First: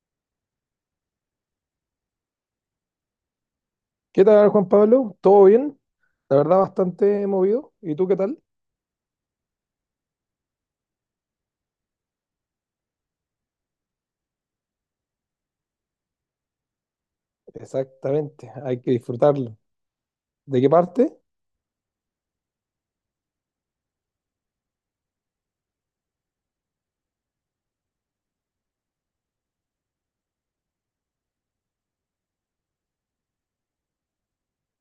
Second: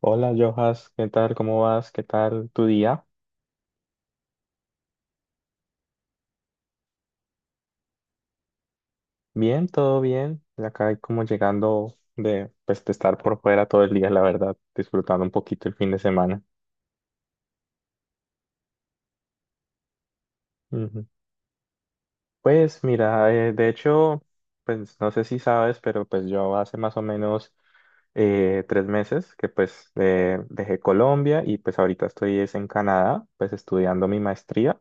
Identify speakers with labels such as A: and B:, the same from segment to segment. A: Hola, Jojas, ¿qué tal? ¿Cómo vas? ¿Qué tal tu día?
B: ¿Qué tal, Juan Pablo? ¿Todo bien? La verdad, bastante movido. ¿Y tú qué tal?
A: Bien, todo bien. Acá como llegando de, pues, de estar por fuera todo el día, la verdad, disfrutando un poquito el fin de semana.
B: Exactamente, hay que disfrutarlo. ¿De qué
A: Ujú.
B: parte?
A: Pues mira, de hecho, pues no sé si sabes, pero pues yo hace más o menos 3 meses que pues dejé Colombia y pues ahorita estoy es en Canadá, pues estudiando mi maestría.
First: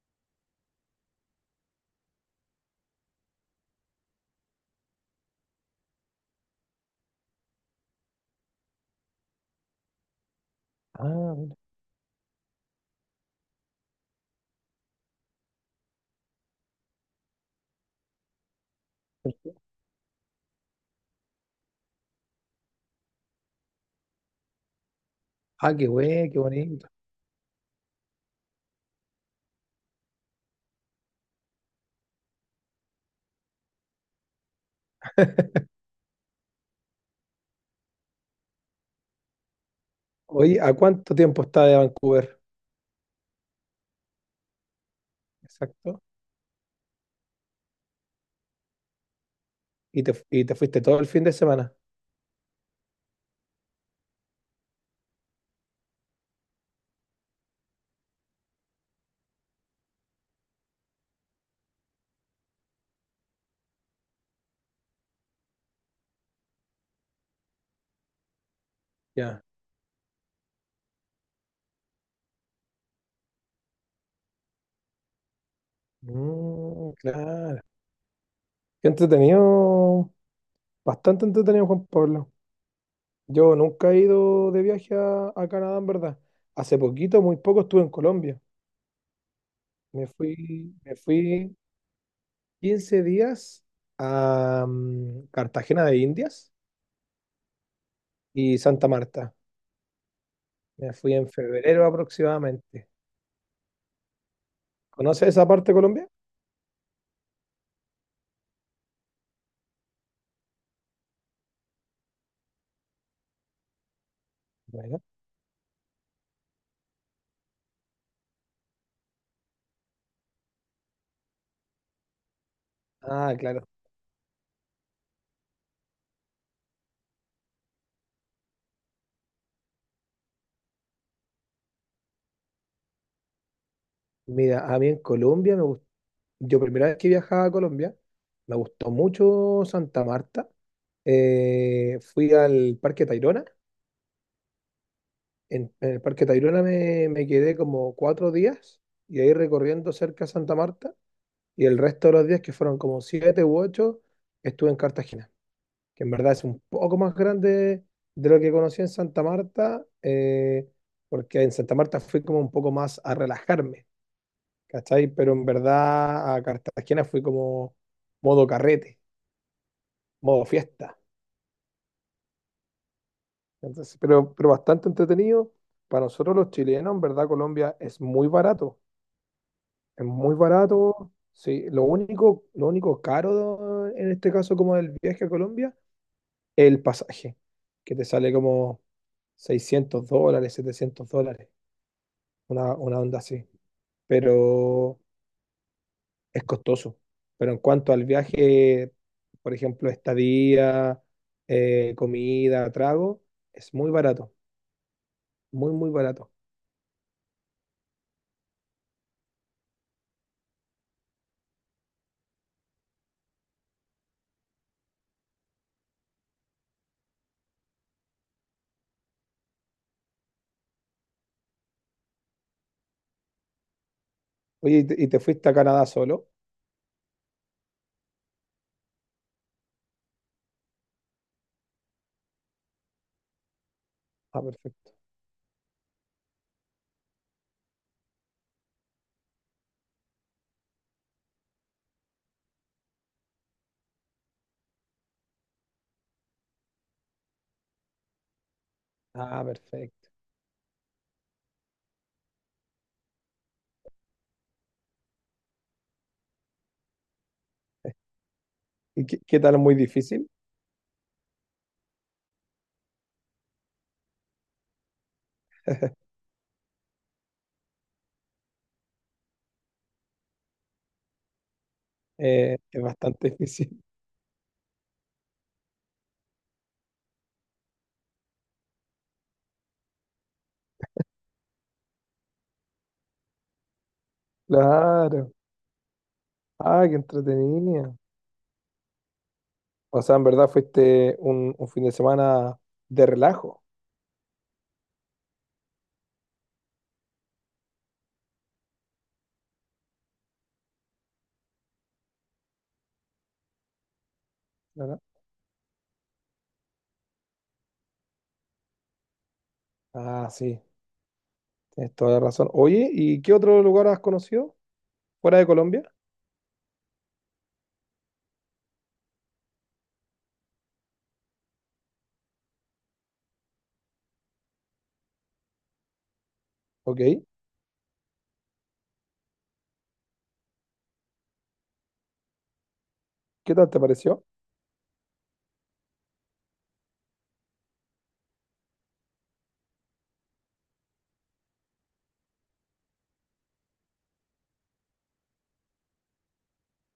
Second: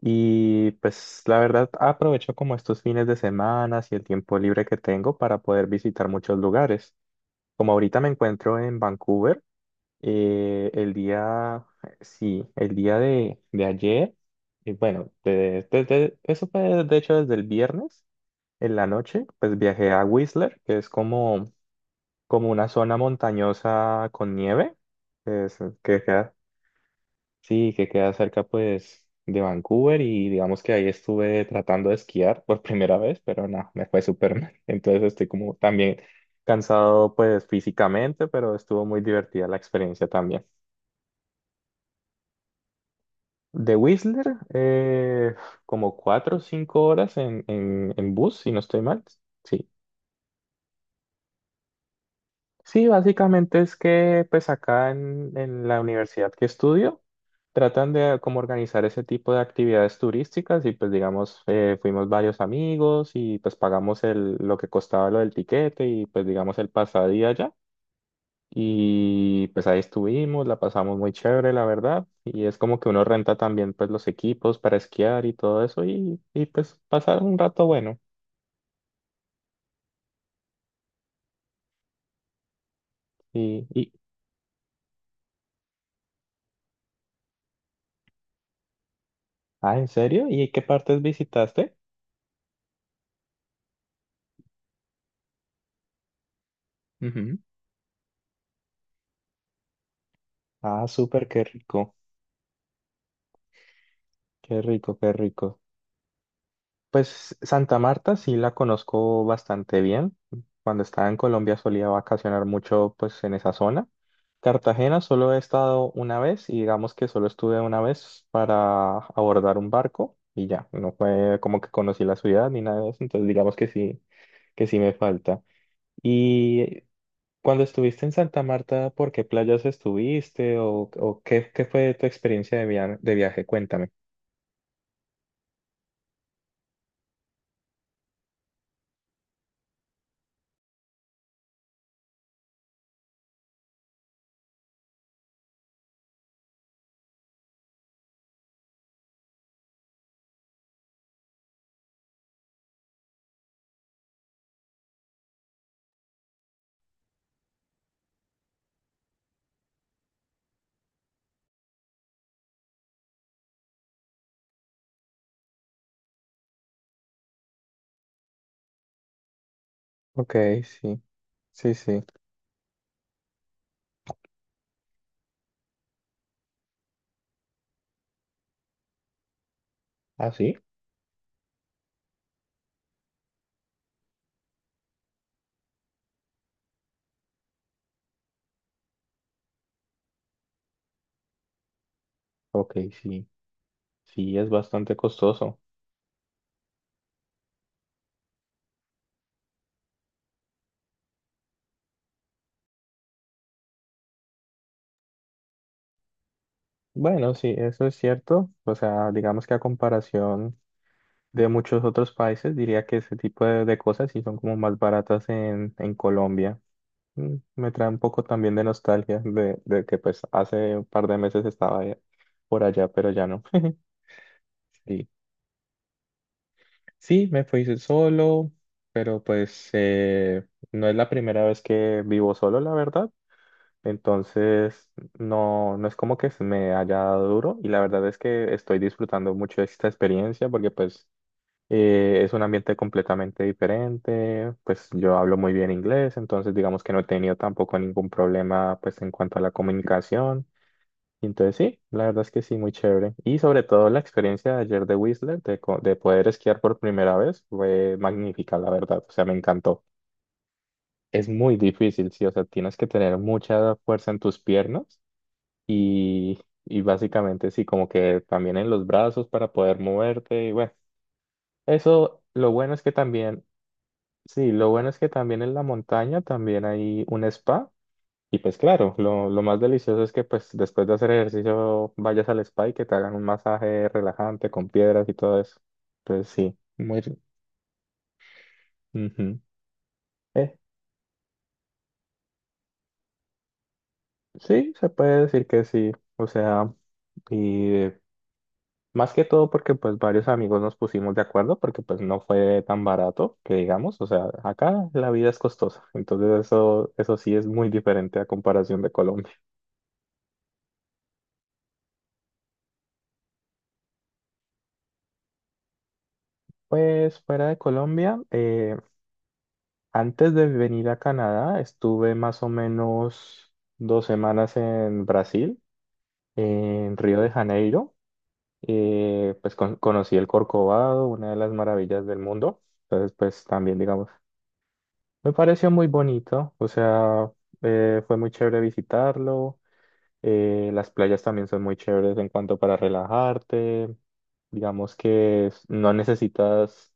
A: Y pues la verdad aprovecho como estos fines de semana y el tiempo libre que tengo para poder visitar muchos lugares. Como ahorita me encuentro en Vancouver, el
B: Ah, mira.
A: día, sí, el día de ayer, y bueno, eso fue de hecho desde el viernes en la noche, pues viajé a Whistler, que es como una zona montañosa con nieve,
B: Ah, qué
A: que
B: güey,
A: queda.
B: qué bonito.
A: Sí, que queda cerca pues de Vancouver y digamos que ahí estuve tratando de esquiar por primera vez, pero no, me fue súper mal. Entonces estoy como también cansado pues físicamente, pero estuvo muy divertida la experiencia también.
B: Oye, ¿a cuánto tiempo está de Vancouver?
A: De Whistler, como
B: Exacto.
A: 4 o 5 horas en, en bus, si no estoy mal. Sí.
B: ¿Y te fuiste todo el fin de semana?
A: Sí, básicamente es que pues acá en, la universidad que estudio tratan de como organizar ese tipo de actividades turísticas y pues digamos fuimos varios amigos y pues pagamos el, lo que costaba lo del tiquete y pues digamos el pasadía allá
B: Ya.
A: y pues ahí estuvimos, la pasamos muy chévere la verdad y es como que uno renta también pues los equipos para esquiar y todo eso y pues
B: Mm,
A: pasar un
B: claro.
A: rato bueno.
B: Qué entretenido, bastante entretenido, Juan Pablo. Yo
A: y,
B: nunca
A: y
B: he ido de viaje a Canadá, en verdad. Hace poquito, muy poco, estuve en Colombia.
A: ah, ¿en
B: Me
A: serio? ¿Y qué
B: fui, me
A: partes
B: fui
A: visitaste?
B: 15 días a Cartagena de Indias y Santa Marta.
A: Ah,
B: Me fui
A: súper,
B: en
A: qué
B: febrero
A: rico,
B: aproximadamente.
A: qué rico, qué
B: ¿Conoces esa
A: rico.
B: parte de Colombia?
A: Pues Santa Marta sí la conozco bastante bien. Cuando estaba en Colombia solía vacacionar mucho pues en esa zona. Cartagena
B: Bueno.
A: solo he estado una vez y digamos que solo estuve una vez para abordar un barco y ya, no fue como que conocí la ciudad ni nada de eso, entonces
B: Ah,
A: digamos
B: claro.
A: que sí me falta. Y cuando estuviste en Santa Marta, ¿por qué playas estuviste o qué fue tu experiencia de viaje? Cuéntame.
B: Mira, a mí en Colombia me gustó. Yo primera vez que viajaba a Colombia, me gustó mucho Santa Marta. Fui al Parque Tayrona. En el Parque Tayrona me quedé como 4 días y ahí recorriendo cerca de Santa Marta. Y el resto de los días, que fueron como siete u ocho, estuve en Cartagena, que en verdad es un poco más grande de lo que conocí en Santa Marta, porque en Santa Marta fui como un poco más a relajarme, ¿cachai? Pero en verdad a Cartagena fui como modo carrete,
A: Ok,
B: modo fiesta.
A: sí, sí, sí.
B: Entonces, pero bastante entretenido. Para nosotros los chilenos, en verdad, Colombia es muy barato, es
A: ¿Ah,
B: muy
A: sí?
B: barato. Sí, lo único caro en este caso como del viaje a Colombia el pasaje, que te sale como $600, $700,
A: Ok,
B: una onda
A: sí,
B: así,
A: sí, es bastante
B: pero
A: costoso.
B: es costoso. Pero en cuanto al viaje, por ejemplo, estadía, comida, trago, es muy barato, muy, muy barato.
A: Bueno, sí, eso es cierto. O sea, digamos que a comparación de muchos otros países, diría que ese tipo de cosas sí son como más baratas en Colombia. Me trae un poco también de nostalgia de que pues hace un par de meses estaba por allá, pero ya no.
B: Oye, ¿y te,
A: Sí,
B: y te fuiste a Canadá solo?
A: sí, me fui solo, pero pues no es la primera vez que vivo solo, la verdad.
B: Ah,
A: Entonces,
B: perfecto.
A: no, no es como que se me haya dado duro y la verdad es que estoy disfrutando mucho esta experiencia porque pues es un ambiente completamente diferente, pues yo hablo muy bien inglés, entonces digamos que no he tenido tampoco ningún problema pues en cuanto a
B: Ah,
A: la
B: perfecto.
A: comunicación. Y entonces sí, la verdad es que sí, muy chévere. Y sobre todo la experiencia de ayer de Whistler, de poder esquiar por primera vez, fue magnífica, la verdad,
B: ¿Y
A: o
B: qué,
A: sea, me
B: qué tal? ¿Muy
A: encantó.
B: difícil?
A: Es muy difícil, sí, o sea, tienes que tener mucha fuerza en tus piernas y, básicamente sí, como que también en los brazos para poder moverte y bueno, eso lo bueno
B: Es
A: es que
B: bastante
A: también,
B: difícil.
A: sí, lo bueno es que también en la montaña también hay un spa y pues claro, lo más delicioso es que pues después de hacer ejercicio vayas al spa y que te hagan un masaje relajante con piedras y
B: Claro.
A: todo eso. Entonces sí,
B: Ah, qué
A: muy.
B: entretenido.
A: Ujú.
B: O sea, en verdad
A: Eh,
B: fuiste un fin de semana de relajo,
A: sí, se puede decir que sí, o sea. Y más que todo porque pues varios amigos nos pusimos de acuerdo porque pues no fue tan barato que digamos, o sea, acá
B: ¿verdad?
A: la vida es costosa, entonces eso sí es muy diferente a comparación de Colombia.
B: Ah, sí, tienes toda la razón. Oye, ¿y qué otro lugar has conocido fuera de Colombia?
A: Pues fuera de Colombia, antes de venir a Canadá estuve más o menos 2 semanas en Brasil, en
B: Ok,
A: Río de Janeiro, pues conocí el Corcovado, una de las maravillas del mundo, entonces pues
B: ¿qué tal
A: también
B: te
A: digamos.
B: pareció
A: Me pareció muy bonito, o sea, fue muy chévere visitarlo. Las playas también son muy chéveres en cuanto para relajarte. Digamos que no necesitas,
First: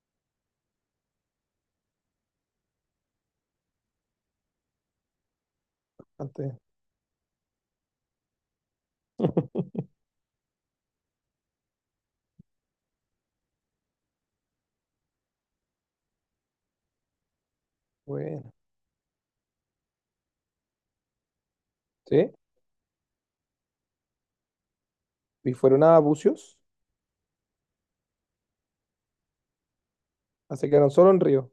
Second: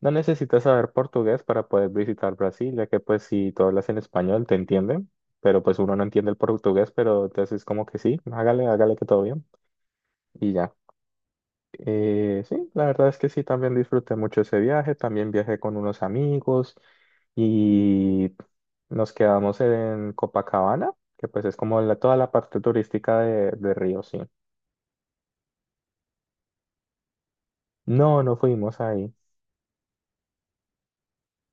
A: saber portugués para poder visitar Brasil, ya que pues si tú hablas en español te entienden, pero pues uno no entiende el
B: antes?
A: portugués, pero entonces es como que sí, hágale, hágale que todo bien y ya. Sí, la verdad es que sí, también disfruté mucho ese viaje, también viajé con unos amigos y
B: Bueno,
A: nos quedamos en Copacabana, que pues es como toda la
B: sí,
A: parte turística de Río, sí.
B: y fueron a Bucios,
A: No, no fuimos ahí.
B: se quedaron solo en Río,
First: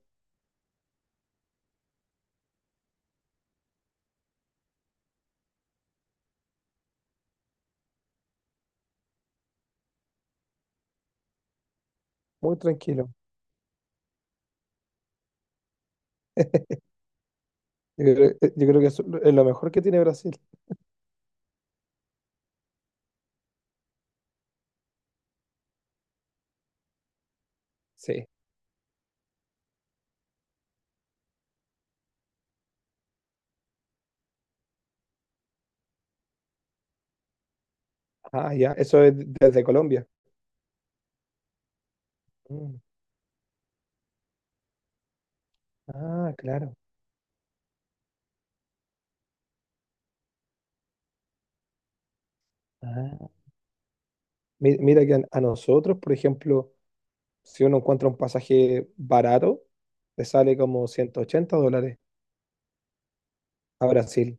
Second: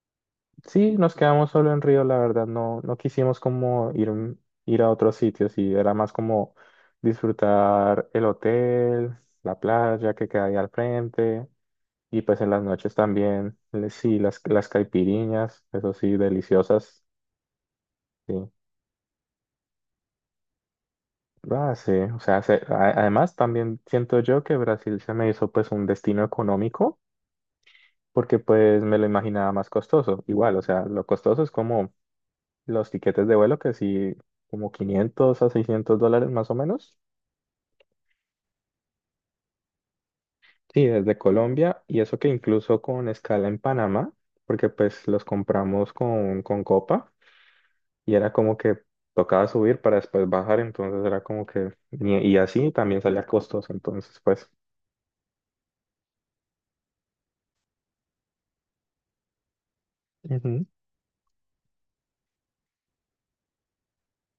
A: Sí, nos quedamos solo en Río, la verdad, no, no quisimos como ir, ir a otros sitios y era más como disfrutar el hotel, la playa que queda ahí al frente. Y pues en
B: muy
A: las noches
B: tranquilo.
A: también, sí, las caipiriñas, eso sí, deliciosas.
B: Yo creo,
A: Sí.
B: eh, yo creo que eso es lo mejor que tiene Brasil.
A: Ah, sí, o sea, además también siento yo que Brasil se me hizo pues un destino económico
B: Sí.
A: porque pues me lo imaginaba más costoso. Igual, o sea, lo costoso es como los tiquetes de vuelo que sí, como 500 a 600 dólares más o menos.
B: Ah, ya, eso es desde Colombia.
A: Sí, desde Colombia y eso que
B: Mm.
A: incluso con escala en Panamá, porque pues los compramos
B: Ah,
A: con
B: claro.
A: Copa. Y era como que tocaba subir para después bajar, entonces era como que, y así también salía
B: Ah.
A: costoso, entonces pues.
B: Mira que a nosotros, por ejemplo, si uno encuentra un pasaje barato, te sale como $180 a Brasil.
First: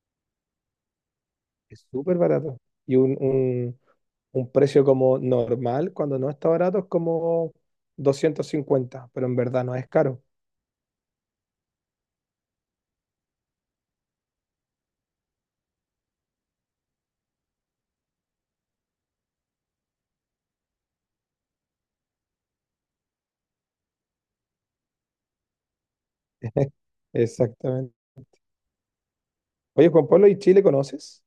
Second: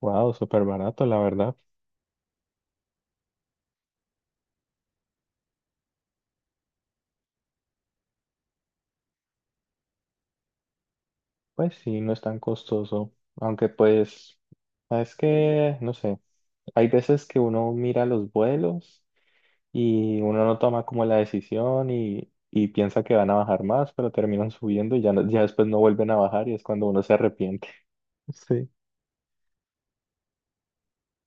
A: Wow, súper barato, la verdad,
B: Es súper barato. Y un precio como normal, cuando no está barato, es como 250, pero en verdad no es caro.
A: pues sí, no es tan costoso, aunque pues, es que, no sé, hay veces que uno mira los vuelos y uno no toma como la decisión y. Y piensa que van a bajar más, pero terminan subiendo y ya, ya después no vuelven a bajar y es cuando uno se arrepiente.
B: Exactamente.
A: Sí.
B: Oye, Juan Pablo, ¿y Chile conoces?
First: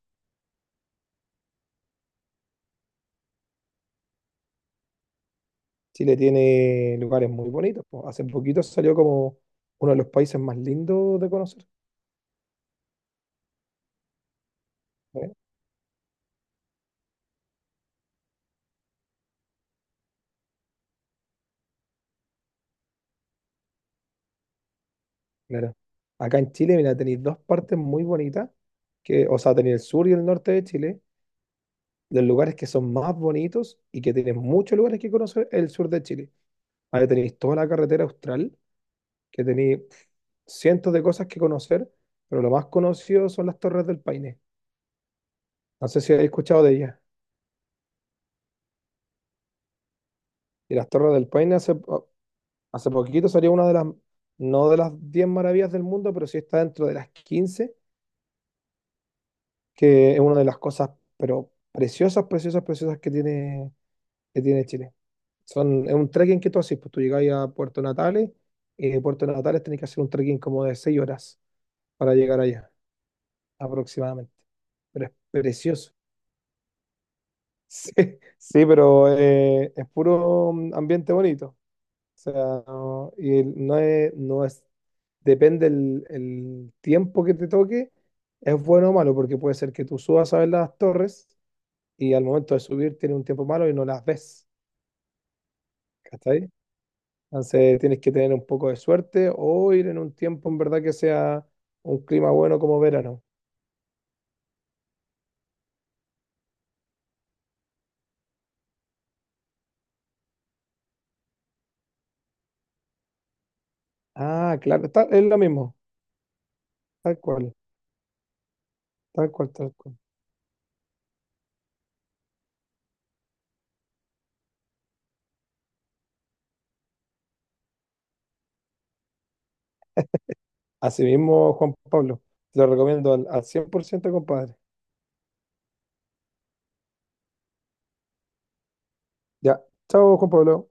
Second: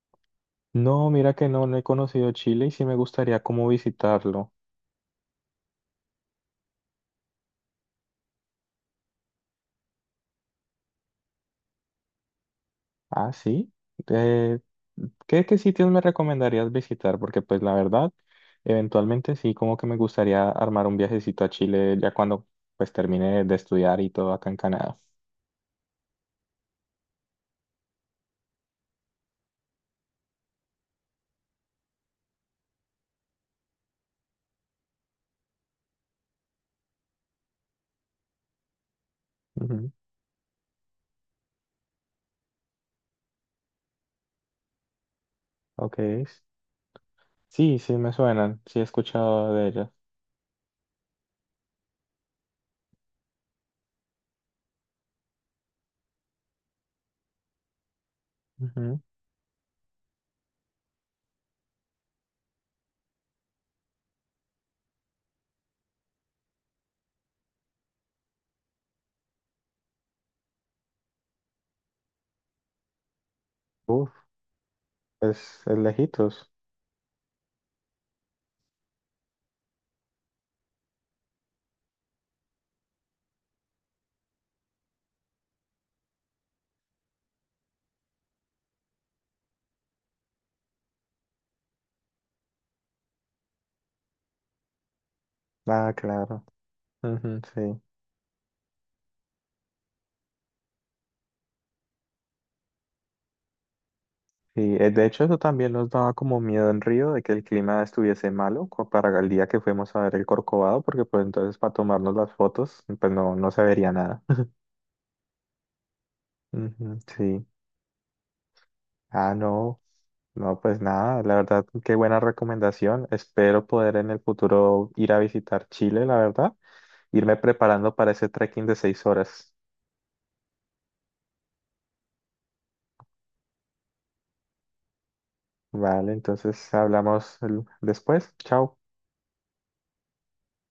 A: No, mira que no, no he conocido Chile y sí me gustaría como visitarlo.
B: Chile tiene lugares muy bonitos, po. Hace poquito salió como uno de los países más lindos de conocer,
A: Ah, sí. Eh,
B: ¿eh?
A: ¿qué sitios me recomendarías visitar? Porque pues la verdad, eventualmente sí, como que me gustaría armar un viajecito a Chile ya cuando pues termine de estudiar y todo acá en Canadá.
B: Claro. Acá en Chile, mira, tenéis dos partes muy bonitas, que, o sea, tenéis el sur y el norte de Chile, los lugares que son más bonitos y que tienen muchos lugares que conocer el sur de Chile. Ahí tenéis toda la carretera austral, que tenéis
A: Ujú,
B: pf, cientos de cosas que conocer, pero lo más conocido son las Torres del Paine. No
A: ok.
B: sé si habéis escuchado de ellas.
A: Sí, sí, me suenan. Sí, he escuchado de ellas.
B: Y las Torres del Paine hace poquito salió una de las, no de las 10 maravillas del mundo, pero sí está dentro de las 15, que es una de las cosas, pero preciosas, preciosas, preciosas que tiene, Chile. Es un trekking que tú haces, pues tú llegás a Puerto Natales y de Puerto Natales tenés que hacer un trekking como de 6 horas para llegar allá,
A: Ujú. Uf,
B: aproximadamente. Pero es
A: es
B: precioso.
A: lejitos.
B: Sí, sí, pero es puro ambiente bonito. O sea, no es, depende el tiempo que te toque, es bueno o malo, porque puede ser que tú subas a ver las torres y al momento de subir tiene un tiempo malo y no las ves.
A: Ah, claro. Ujú,
B: Entonces
A: sí.
B: tienes que tener un poco de suerte o ir en un tiempo en verdad que sea un clima bueno como verano.
A: Sí, de hecho eso también nos daba como miedo en Río de que el clima estuviese malo para el día que fuimos a ver el Corcovado, porque pues entonces para tomarnos las fotos pues no, no se vería nada.
B: Ah, claro, es lo mismo,
A: Ujú,
B: tal
A: sí.
B: cual, tal
A: Ah,
B: cual, tal
A: no.
B: cual.
A: No, pues nada, la verdad, qué buena recomendación. Espero poder en el futuro ir a visitar Chile, la verdad, irme preparando para ese trekking de 6 horas.
B: Así mismo, Juan Pablo, te lo recomiendo al 100%, compadre.
A: Vale, entonces hablamos después. Chao.
B: Ya, chao, Juan Pablo.